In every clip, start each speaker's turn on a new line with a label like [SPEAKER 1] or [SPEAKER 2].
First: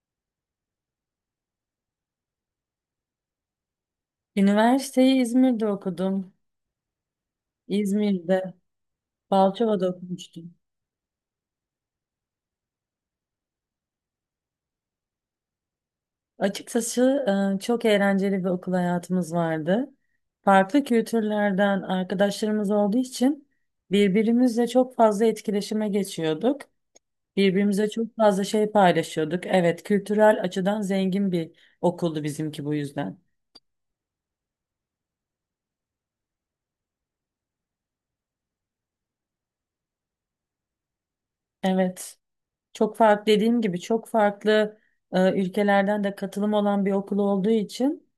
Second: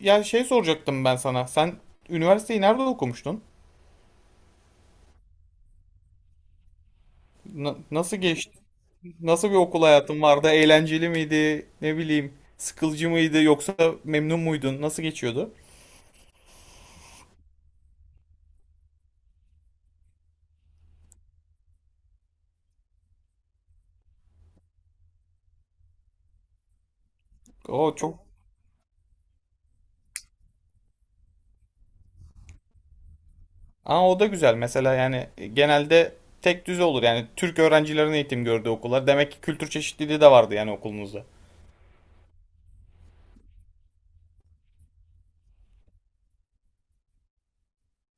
[SPEAKER 1] Ya şey soracaktım ben sana. Sen üniversiteyi nerede okumuştun?
[SPEAKER 2] Üniversiteyi İzmir'de okudum.
[SPEAKER 1] Nasıl geçti?
[SPEAKER 2] İzmir'de,
[SPEAKER 1] Nasıl bir okul
[SPEAKER 2] Balçova'da
[SPEAKER 1] hayatın vardı?
[SPEAKER 2] okumuştum.
[SPEAKER 1] Eğlenceli miydi? Ne bileyim, sıkılcı mıydı yoksa memnun muydun? Nasıl geçiyordu?
[SPEAKER 2] Açıkçası çok eğlenceli bir okul hayatımız vardı. Farklı kültürlerden arkadaşlarımız olduğu için birbirimizle çok fazla etkileşime geçiyorduk. Birbirimize
[SPEAKER 1] O
[SPEAKER 2] çok
[SPEAKER 1] çok.
[SPEAKER 2] fazla şey paylaşıyorduk. Evet, kültürel açıdan zengin bir okuldu bizimki bu yüzden.
[SPEAKER 1] Aa, o da güzel. Mesela yani genelde tek düze olur. Yani Türk öğrencilerin eğitim gördüğü okullar. Demek ki kültür çeşitliliği de vardı yani okulunuzda.
[SPEAKER 2] Evet. Çok farklı dediğim gibi çok farklı ülkelerden de katılım olan bir okul olduğu için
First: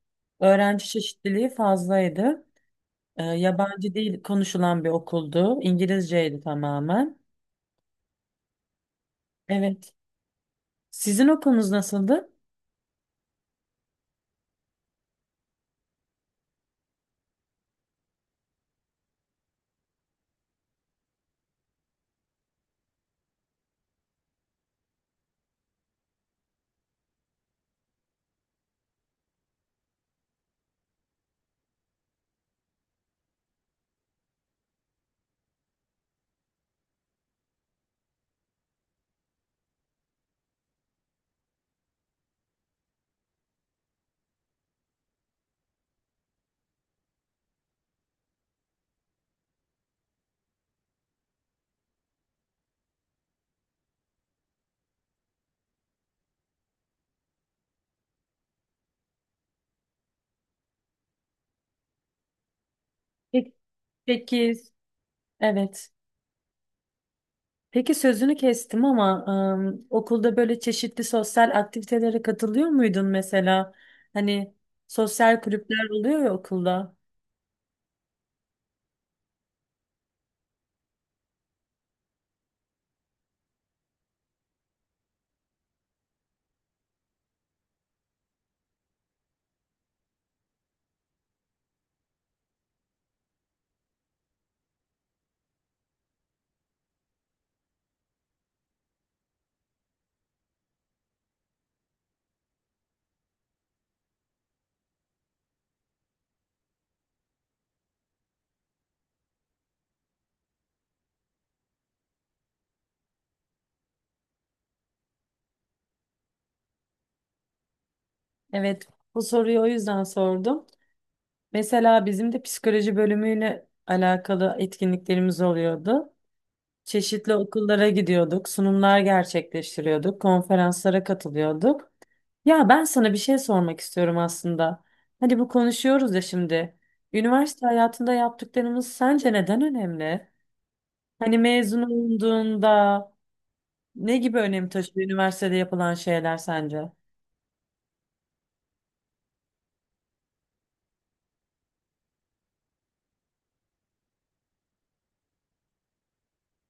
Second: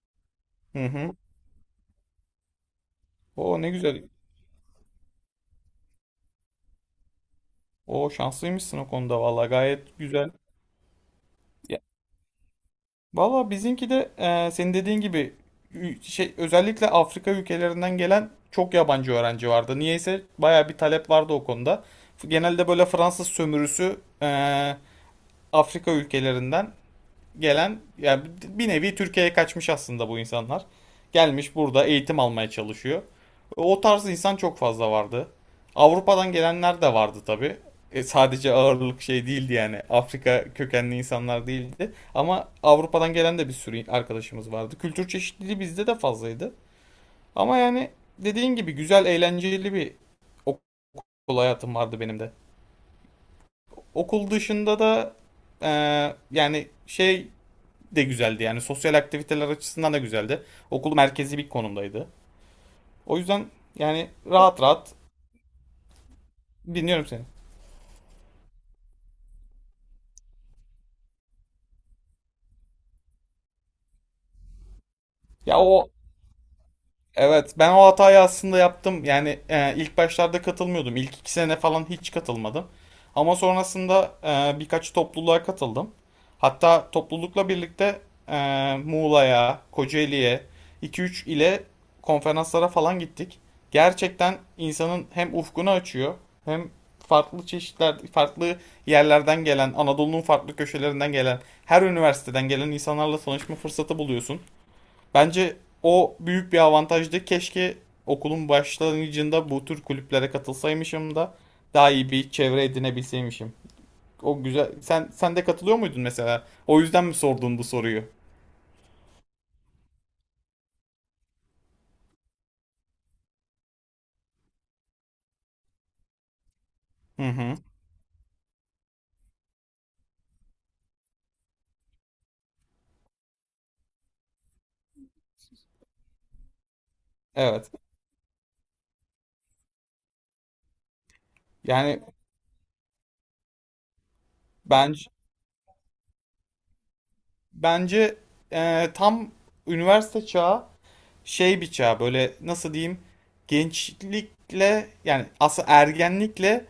[SPEAKER 1] Hı
[SPEAKER 2] öğrenci
[SPEAKER 1] hı.
[SPEAKER 2] çeşitliliği fazlaydı.
[SPEAKER 1] O ne
[SPEAKER 2] Yabancı
[SPEAKER 1] güzel.
[SPEAKER 2] dil konuşulan bir okuldu. İngilizceydi tamamen.
[SPEAKER 1] O şanslıymışsın o konuda, vallahi
[SPEAKER 2] Evet.
[SPEAKER 1] gayet güzel.
[SPEAKER 2] Sizin okulunuz nasıldı?
[SPEAKER 1] Valla bizimki de senin dediğin gibi şey özellikle Afrika ülkelerinden gelen çok yabancı öğrenci vardı. Niyeyse baya bir talep vardı o konuda. Genelde böyle Fransız sömürüsü e, Afrika ülkelerinden gelen yani bir nevi Türkiye'ye kaçmış aslında bu insanlar. Gelmiş burada eğitim almaya çalışıyor. O tarz insan çok fazla vardı. Avrupa'dan gelenler de vardı tabii. Sadece ağırlık şey değildi yani. Afrika kökenli insanlar değildi. Ama Avrupa'dan gelen de bir sürü arkadaşımız vardı. Kültür çeşitliliği bizde de fazlaydı. Ama yani dediğin gibi güzel, eğlenceli bir okul hayatım vardı benim de. Okul dışında da e, yani şey de güzeldi, yani sosyal aktiviteler açısından da güzeldi. Okul merkezi bir konumdaydı. O yüzden
[SPEAKER 2] Peki.
[SPEAKER 1] yani
[SPEAKER 2] Peki,
[SPEAKER 1] rahat rahat
[SPEAKER 2] evet.
[SPEAKER 1] dinliyorum seni.
[SPEAKER 2] Peki sözünü kestim ama okulda böyle çeşitli sosyal aktivitelere katılıyor muydun mesela? Hani sosyal
[SPEAKER 1] Ya
[SPEAKER 2] kulüpler
[SPEAKER 1] o
[SPEAKER 2] oluyor ya okulda.
[SPEAKER 1] Evet, ben o hatayı aslında yaptım. Yani ilk başlarda katılmıyordum. İlk 2 sene falan hiç katılmadım. Ama sonrasında birkaç topluluğa katıldım. Hatta toplulukla birlikte Muğla'ya, Kocaeli'ye, 2-3 ile konferanslara falan gittik. Gerçekten insanın hem ufkunu açıyor, hem farklı çeşitler, farklı yerlerden gelen, Anadolu'nun farklı köşelerinden gelen, her üniversiteden gelen insanlarla tanışma fırsatı buluyorsun. Bence o büyük bir avantajdı. Keşke okulun başlangıcında bu tür kulüplere katılsaymışım da daha iyi bir çevre edinebilseymişim. O güzel. Sen de katılıyor muydun mesela? O yüzden mi sordun bu soruyu?
[SPEAKER 2] Evet, bu soruyu o yüzden sordum. Mesela bizim de psikoloji bölümüyle alakalı etkinliklerimiz oluyordu.
[SPEAKER 1] Hı
[SPEAKER 2] Çeşitli
[SPEAKER 1] hı.
[SPEAKER 2] okullara gidiyorduk, sunumlar gerçekleştiriyorduk, konferanslara katılıyorduk. Ya ben sana bir şey sormak istiyorum aslında. Hani bu konuşuyoruz ya şimdi. Üniversite
[SPEAKER 1] Evet.
[SPEAKER 2] hayatında yaptıklarımız sence neden önemli? Hani mezun
[SPEAKER 1] Yani
[SPEAKER 2] olunduğunda ne gibi önem taşıyor
[SPEAKER 1] bence
[SPEAKER 2] üniversitede yapılan şeyler sence?
[SPEAKER 1] bence tam üniversite çağı şey bıçağı böyle, nasıl diyeyim, gençlikle yani aslında ergenlikle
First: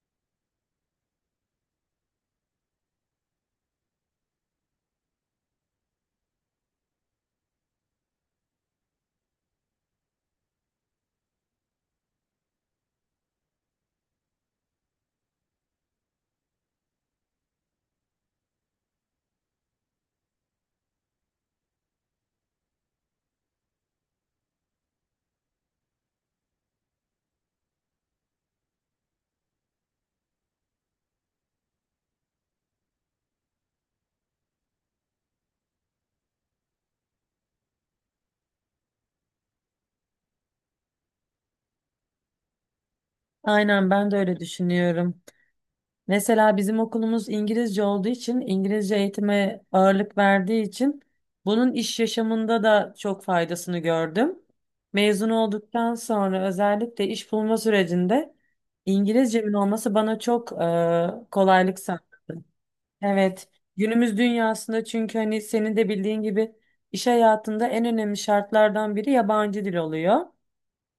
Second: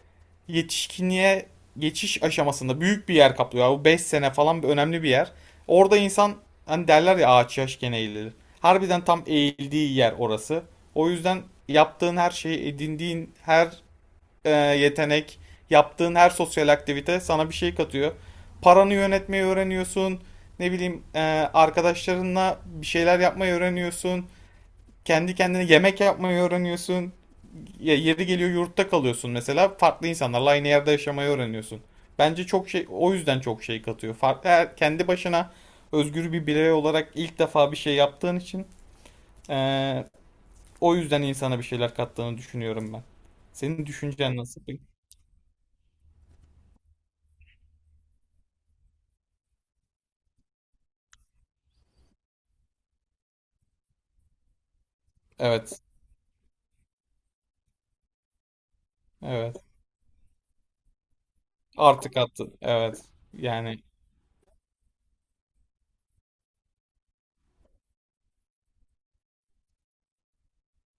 [SPEAKER 1] yetişkinliğe geçiş aşamasında büyük bir yer kaplıyor. Bu 5 sene falan bir önemli bir yer. Orada insan, hani derler ya, ağaç yaşken eğilir. Harbiden tam eğildiği yer orası. O yüzden yaptığın her şey, edindiğin her yetenek, yaptığın her sosyal aktivite sana bir şey katıyor. Paranı yönetmeyi öğreniyorsun. Ne bileyim arkadaşlarınla bir şeyler yapmayı öğreniyorsun. Kendi kendine yemek yapmayı öğreniyorsun. Ya yeri geliyor yurtta kalıyorsun mesela. Farklı insanlarla aynı yerde yaşamayı öğreniyorsun. Bence çok şey o yüzden çok şey katıyor. Farklı kendi başına özgür bir birey olarak ilk defa bir şey yaptığın için eee, o yüzden insana bir şeyler kattığını düşünüyorum ben. Senin
[SPEAKER 2] Aynen ben de
[SPEAKER 1] düşüncen
[SPEAKER 2] öyle
[SPEAKER 1] nasıl?
[SPEAKER 2] düşünüyorum. Mesela bizim okulumuz İngilizce olduğu için, İngilizce eğitime ağırlık verdiği için bunun iş yaşamında da çok faydasını gördüm. Mezun
[SPEAKER 1] Evet.
[SPEAKER 2] olduktan sonra özellikle iş bulma sürecinde İngilizcemin
[SPEAKER 1] Evet.
[SPEAKER 2] olması bana çok kolaylık sağladı.
[SPEAKER 1] Artık attı. Evet.
[SPEAKER 2] Evet,
[SPEAKER 1] Yani
[SPEAKER 2] günümüz dünyasında çünkü hani senin de bildiğin gibi iş hayatında en önemli şartlardan biri yabancı dil oluyor.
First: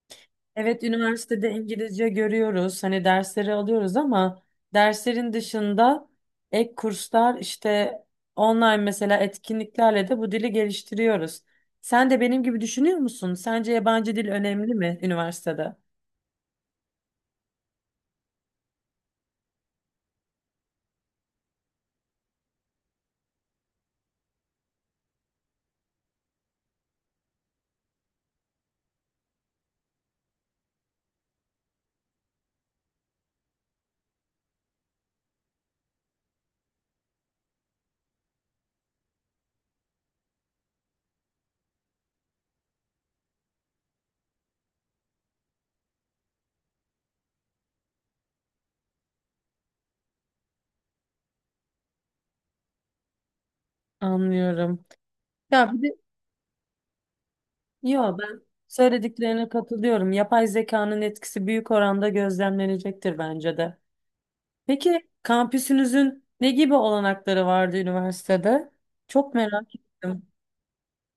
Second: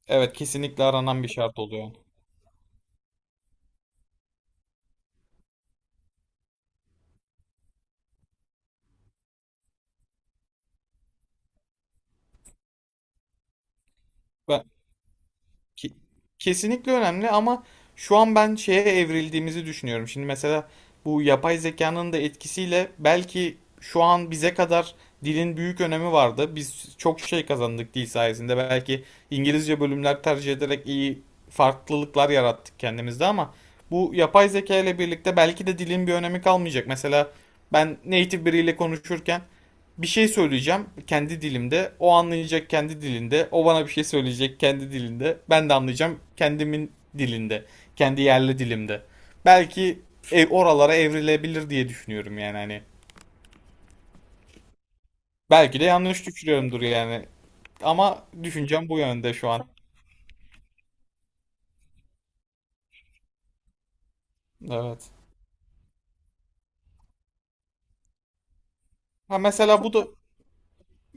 [SPEAKER 1] evet,
[SPEAKER 2] Evet,
[SPEAKER 1] kesinlikle aranan bir
[SPEAKER 2] üniversitede
[SPEAKER 1] şart oluyor.
[SPEAKER 2] İngilizce görüyoruz. Hani dersleri alıyoruz ama derslerin dışında ek kurslar işte online mesela etkinliklerle de bu dili geliştiriyoruz. Sen de benim gibi düşünüyor musun? Sence yabancı dil
[SPEAKER 1] Ben
[SPEAKER 2] önemli mi üniversitede?
[SPEAKER 1] Ki- Kesinlikle önemli ama şu an ben şeye evrildiğimizi düşünüyorum. Şimdi mesela bu yapay zekanın da etkisiyle belki şu an bize kadar dilin büyük önemi vardı. Biz çok şey kazandık dil sayesinde. Belki İngilizce bölümler tercih ederek iyi farklılıklar yarattık kendimizde ama bu yapay zeka ile birlikte belki de dilin bir önemi kalmayacak. Mesela ben native biriyle konuşurken bir şey söyleyeceğim kendi dilimde. O anlayacak kendi dilinde. O bana bir şey söyleyecek kendi dilinde. Ben de anlayacağım kendimin dilinde. Kendi yerli dilimde. Belki oralara evrilebilir diye düşünüyorum yani hani.
[SPEAKER 2] Anlıyorum. Ya
[SPEAKER 1] Belki de
[SPEAKER 2] bir de
[SPEAKER 1] yanlış düşünüyorumdur yani. Ama
[SPEAKER 2] ben
[SPEAKER 1] düşüncem bu yönde
[SPEAKER 2] söylediklerine
[SPEAKER 1] şu an.
[SPEAKER 2] katılıyorum. Yapay zekanın etkisi büyük oranda gözlemlenecektir bence de. Peki
[SPEAKER 1] Evet.
[SPEAKER 2] kampüsünüzün ne gibi olanakları vardı üniversitede? Çok
[SPEAKER 1] Ha,
[SPEAKER 2] merak
[SPEAKER 1] mesela bu da.
[SPEAKER 2] ettim.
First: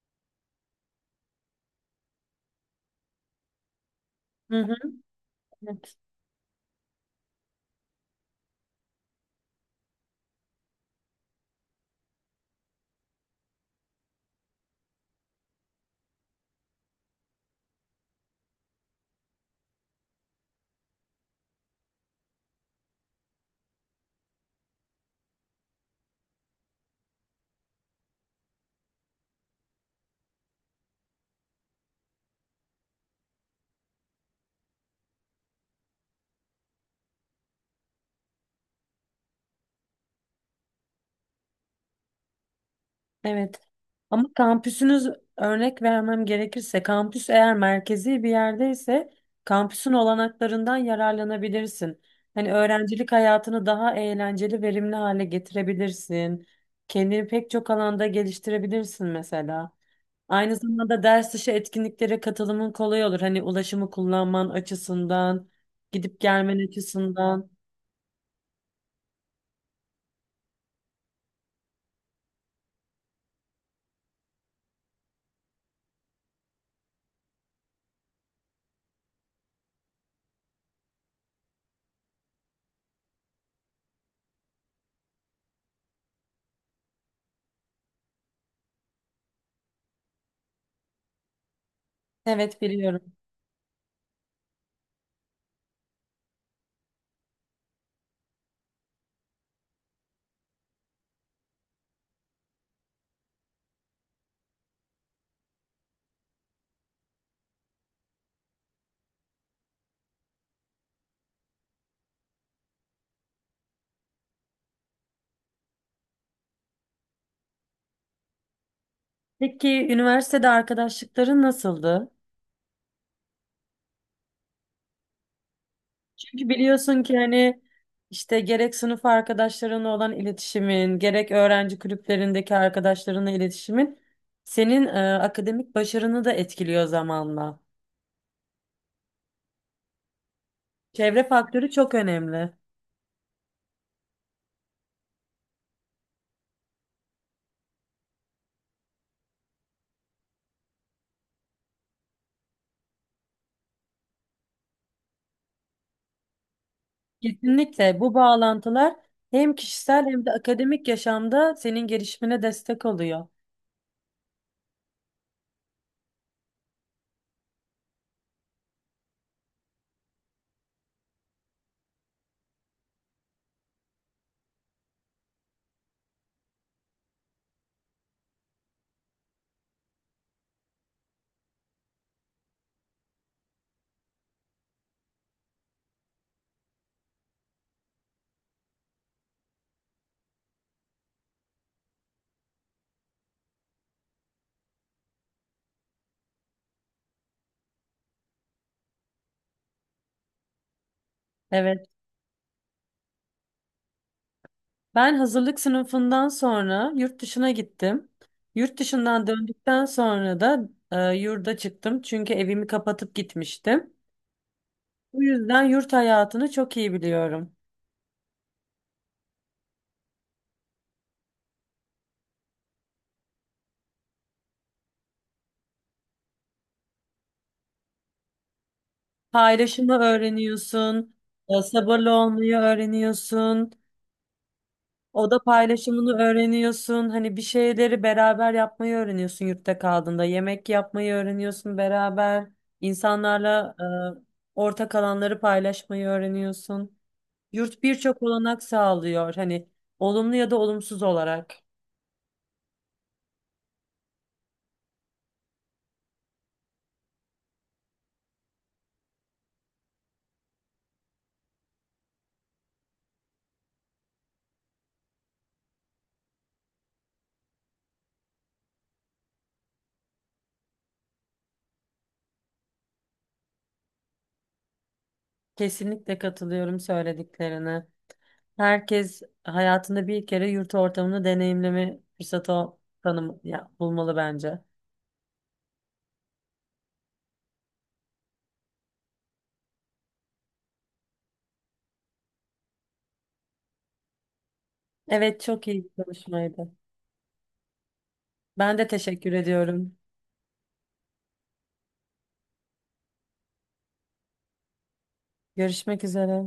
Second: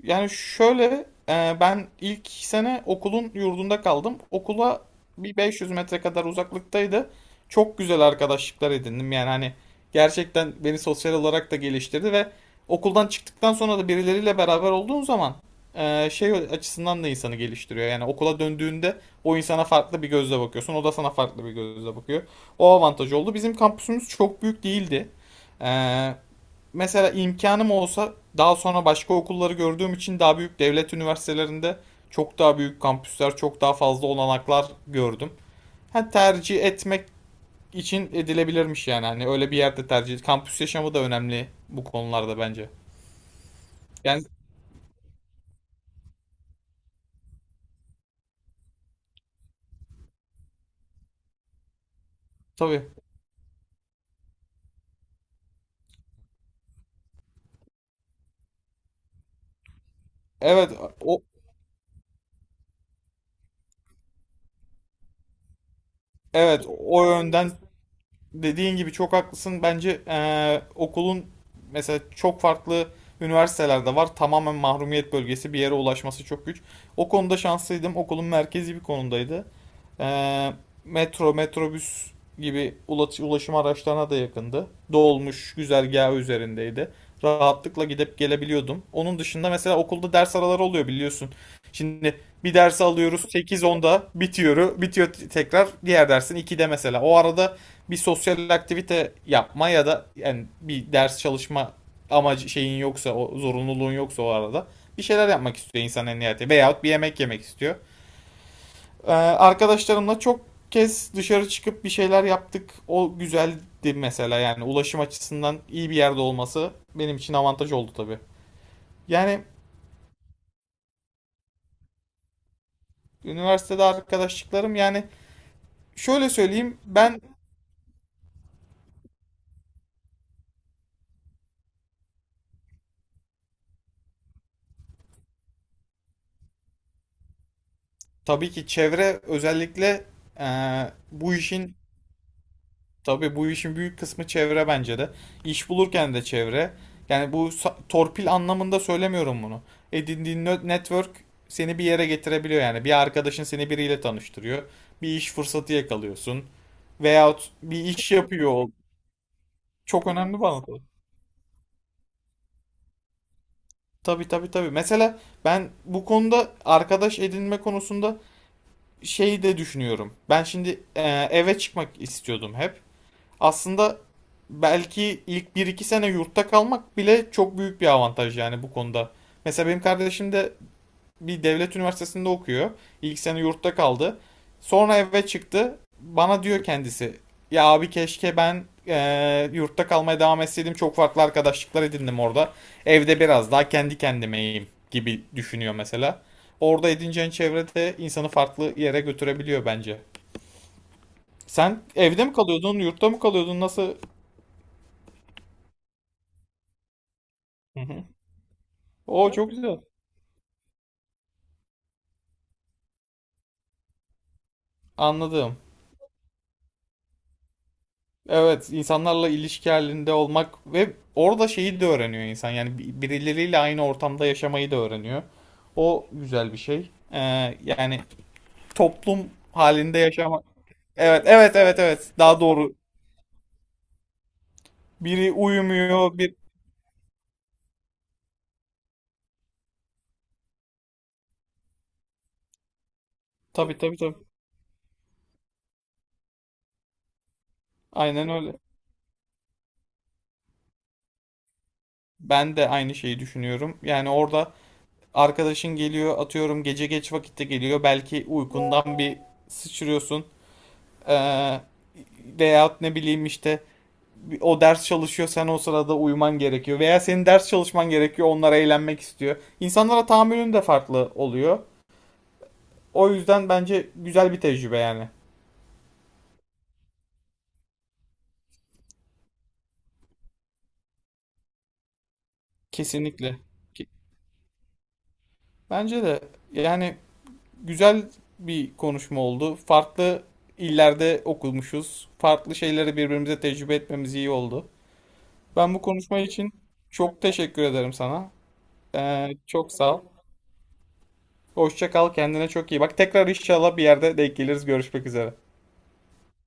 [SPEAKER 1] Yani şöyle, ben ilk sene okulun yurdunda kaldım. Okula
[SPEAKER 2] Hı.
[SPEAKER 1] bir 500
[SPEAKER 2] Evet.
[SPEAKER 1] metre kadar uzaklıktaydı. Çok güzel arkadaşlıklar edindim. Yani hani gerçekten beni sosyal olarak da geliştirdi ve okuldan çıktıktan sonra da birileriyle beraber olduğun zaman şey açısından da insanı geliştiriyor. Yani okula döndüğünde o insana farklı bir gözle bakıyorsun. O da sana farklı bir gözle bakıyor. O avantaj oldu. Bizim kampüsümüz çok büyük değildi. E, mesela imkanım olsa, daha sonra başka okulları gördüğüm için, daha büyük devlet üniversitelerinde çok daha büyük kampüsler, çok daha fazla olanaklar gördüm. Ha, tercih etmek için edilebilirmiş yani. Hani öyle bir yerde tercih. Kampüs yaşamı da önemli bu konularda bence.
[SPEAKER 2] Evet. Ama
[SPEAKER 1] Yani
[SPEAKER 2] kampüsünüz örnek vermem gerekirse kampüs eğer merkezi bir yerdeyse kampüsün olanaklarından yararlanabilirsin. Hani
[SPEAKER 1] tabii.
[SPEAKER 2] öğrencilik hayatını daha eğlenceli, verimli hale getirebilirsin. Kendini pek çok alanda geliştirebilirsin mesela. Aynı
[SPEAKER 1] Evet
[SPEAKER 2] zamanda
[SPEAKER 1] o
[SPEAKER 2] ders dışı etkinliklere katılımın kolay olur. Hani ulaşımı kullanman açısından, gidip
[SPEAKER 1] evet
[SPEAKER 2] gelmen
[SPEAKER 1] o
[SPEAKER 2] açısından.
[SPEAKER 1] yönden dediğin gibi çok haklısın. Bence okulun mesela çok farklı üniversitelerde var. Tamamen mahrumiyet bölgesi bir yere ulaşması çok güç. O konuda şanslıydım. Okulun merkezi bir konumdaydı. Eee, metro, metrobüs gibi ulaşım araçlarına da yakındı. Dolmuş güzergahı üzerindeydi. Rahatlıkla gidip gelebiliyordum. Onun dışında mesela okulda ders araları oluyor biliyorsun. Şimdi bir
[SPEAKER 2] Evet,
[SPEAKER 1] dersi
[SPEAKER 2] biliyorum.
[SPEAKER 1] alıyoruz sekiz onda bitiyor, tekrar diğer dersin 2'de mesela. O arada bir sosyal aktivite yapma ya da yani bir ders çalışma amacı şeyin yoksa, o zorunluluğun yoksa, o arada bir şeyler yapmak istiyor insan en nihayetinde veyahut bir yemek yemek istiyor. Arkadaşlarımla çok kez dışarı çıkıp bir şeyler yaptık. O güzeldi mesela, yani ulaşım açısından iyi bir yerde olması benim için avantaj oldu tabii. Yani
[SPEAKER 2] Peki üniversitede arkadaşlıkların nasıldı?
[SPEAKER 1] üniversitede arkadaşlıklarım, yani şöyle
[SPEAKER 2] Çünkü
[SPEAKER 1] söyleyeyim,
[SPEAKER 2] biliyorsun ki
[SPEAKER 1] ben
[SPEAKER 2] hani işte gerek sınıf arkadaşlarınla olan iletişimin, gerek öğrenci kulüplerindeki arkadaşlarınla iletişimin senin akademik başarını da etkiliyor zamanla.
[SPEAKER 1] tabii ki çevre özellikle e,
[SPEAKER 2] Çevre
[SPEAKER 1] bu
[SPEAKER 2] faktörü
[SPEAKER 1] işin
[SPEAKER 2] çok önemli.
[SPEAKER 1] Tabii, bu işin büyük kısmı çevre bence de. İş bulurken de çevre. Yani bu torpil anlamında söylemiyorum bunu. Edindiğin network seni bir yere getirebiliyor yani. Bir arkadaşın seni biriyle tanıştırıyor. Bir iş fırsatı yakalıyorsun. Veyahut bir
[SPEAKER 2] Kesinlikle
[SPEAKER 1] iş
[SPEAKER 2] bu
[SPEAKER 1] yapıyor.
[SPEAKER 2] bağlantılar hem kişisel
[SPEAKER 1] Çok
[SPEAKER 2] hem de
[SPEAKER 1] önemli bana da.
[SPEAKER 2] akademik yaşamda senin gelişimine destek oluyor.
[SPEAKER 1] Tabii, tabii, tabii. Mesela ben bu konuda, arkadaş edinme konusunda, şeyi de düşünüyorum. Ben şimdi eve çıkmak istiyordum hep. Aslında belki ilk bir iki sene yurtta kalmak bile çok büyük bir avantaj, yani bu konuda. Mesela benim kardeşim de bir devlet üniversitesinde okuyor. İlk sene yurtta kaldı. Sonra eve çıktı. Bana diyor kendisi. Ya abi, keşke ben yurtta kalmaya devam etseydim. Çok farklı arkadaşlıklar edindim orada. Evde biraz daha kendi kendimeyim gibi düşünüyor mesela. Orada edineceğin çevrede insanı farklı yere götürebiliyor bence. Sen
[SPEAKER 2] Evet.
[SPEAKER 1] evde mi kalıyordun, yurtta mı kalıyordun, nasıl?
[SPEAKER 2] Ben hazırlık sınıfından sonra yurt dışına
[SPEAKER 1] Hı hı.
[SPEAKER 2] gittim. Yurt dışından
[SPEAKER 1] O çok güzel.
[SPEAKER 2] döndükten sonra da yurda çıktım. Çünkü evimi kapatıp gitmiştim. Bu
[SPEAKER 1] Anladım.
[SPEAKER 2] yüzden yurt hayatını çok iyi biliyorum.
[SPEAKER 1] Evet, insanlarla ilişki halinde olmak ve orada şeyi de öğreniyor insan. Yani birileriyle aynı ortamda yaşamayı da öğreniyor. O güzel bir şey. Yani toplum
[SPEAKER 2] Paylaşımı
[SPEAKER 1] halinde yaşamak.
[SPEAKER 2] öğreniyorsun,
[SPEAKER 1] Evet, evet, evet,
[SPEAKER 2] sabırlı
[SPEAKER 1] evet. Daha
[SPEAKER 2] olmayı
[SPEAKER 1] doğru.
[SPEAKER 2] öğreniyorsun,
[SPEAKER 1] Biri
[SPEAKER 2] oda paylaşımını
[SPEAKER 1] uyumuyor, bir...
[SPEAKER 2] öğreniyorsun. Hani bir şeyleri beraber yapmayı öğreniyorsun yurtta kaldığında. Yemek yapmayı öğreniyorsun beraber, insanlarla
[SPEAKER 1] Tabii, tabii, tabii.
[SPEAKER 2] ortak alanları paylaşmayı öğreniyorsun. Yurt birçok
[SPEAKER 1] Aynen öyle.
[SPEAKER 2] olanak sağlıyor. Hani olumlu ya da olumsuz olarak.
[SPEAKER 1] Ben de aynı şeyi düşünüyorum. Yani orada arkadaşın geliyor, atıyorum gece geç vakitte geliyor. Belki uykundan bir sıçrıyorsun. Ee, veyahut ne bileyim işte, o ders çalışıyor, sen o sırada uyuman gerekiyor veya senin ders çalışman gerekiyor, onlar eğlenmek istiyor. İnsanlara tahammülün de farklı oluyor. O yüzden bence güzel bir tecrübe yani.
[SPEAKER 2] Kesinlikle katılıyorum söylediklerine. Herkes hayatında bir kere yurt ortamını deneyimleme fırsatı
[SPEAKER 1] Kesinlikle.
[SPEAKER 2] tanım ya,
[SPEAKER 1] Ki-
[SPEAKER 2] bulmalı bence.
[SPEAKER 1] Bence de yani güzel bir konuşma oldu. Farklı illerde okumuşuz. Farklı şeyleri birbirimize tecrübe etmemiz iyi oldu.
[SPEAKER 2] Evet, çok
[SPEAKER 1] Ben bu
[SPEAKER 2] iyi bir
[SPEAKER 1] konuşma için
[SPEAKER 2] konuşmaydı.
[SPEAKER 1] çok teşekkür ederim sana.
[SPEAKER 2] Ben de
[SPEAKER 1] Ee,
[SPEAKER 2] teşekkür
[SPEAKER 1] çok
[SPEAKER 2] ediyorum.
[SPEAKER 1] sağ ol. Hoşça kal, kendine çok iyi bak. Tekrar inşallah bir yerde denk geliriz. Görüşmek üzere.
[SPEAKER 2] Görüşmek üzere.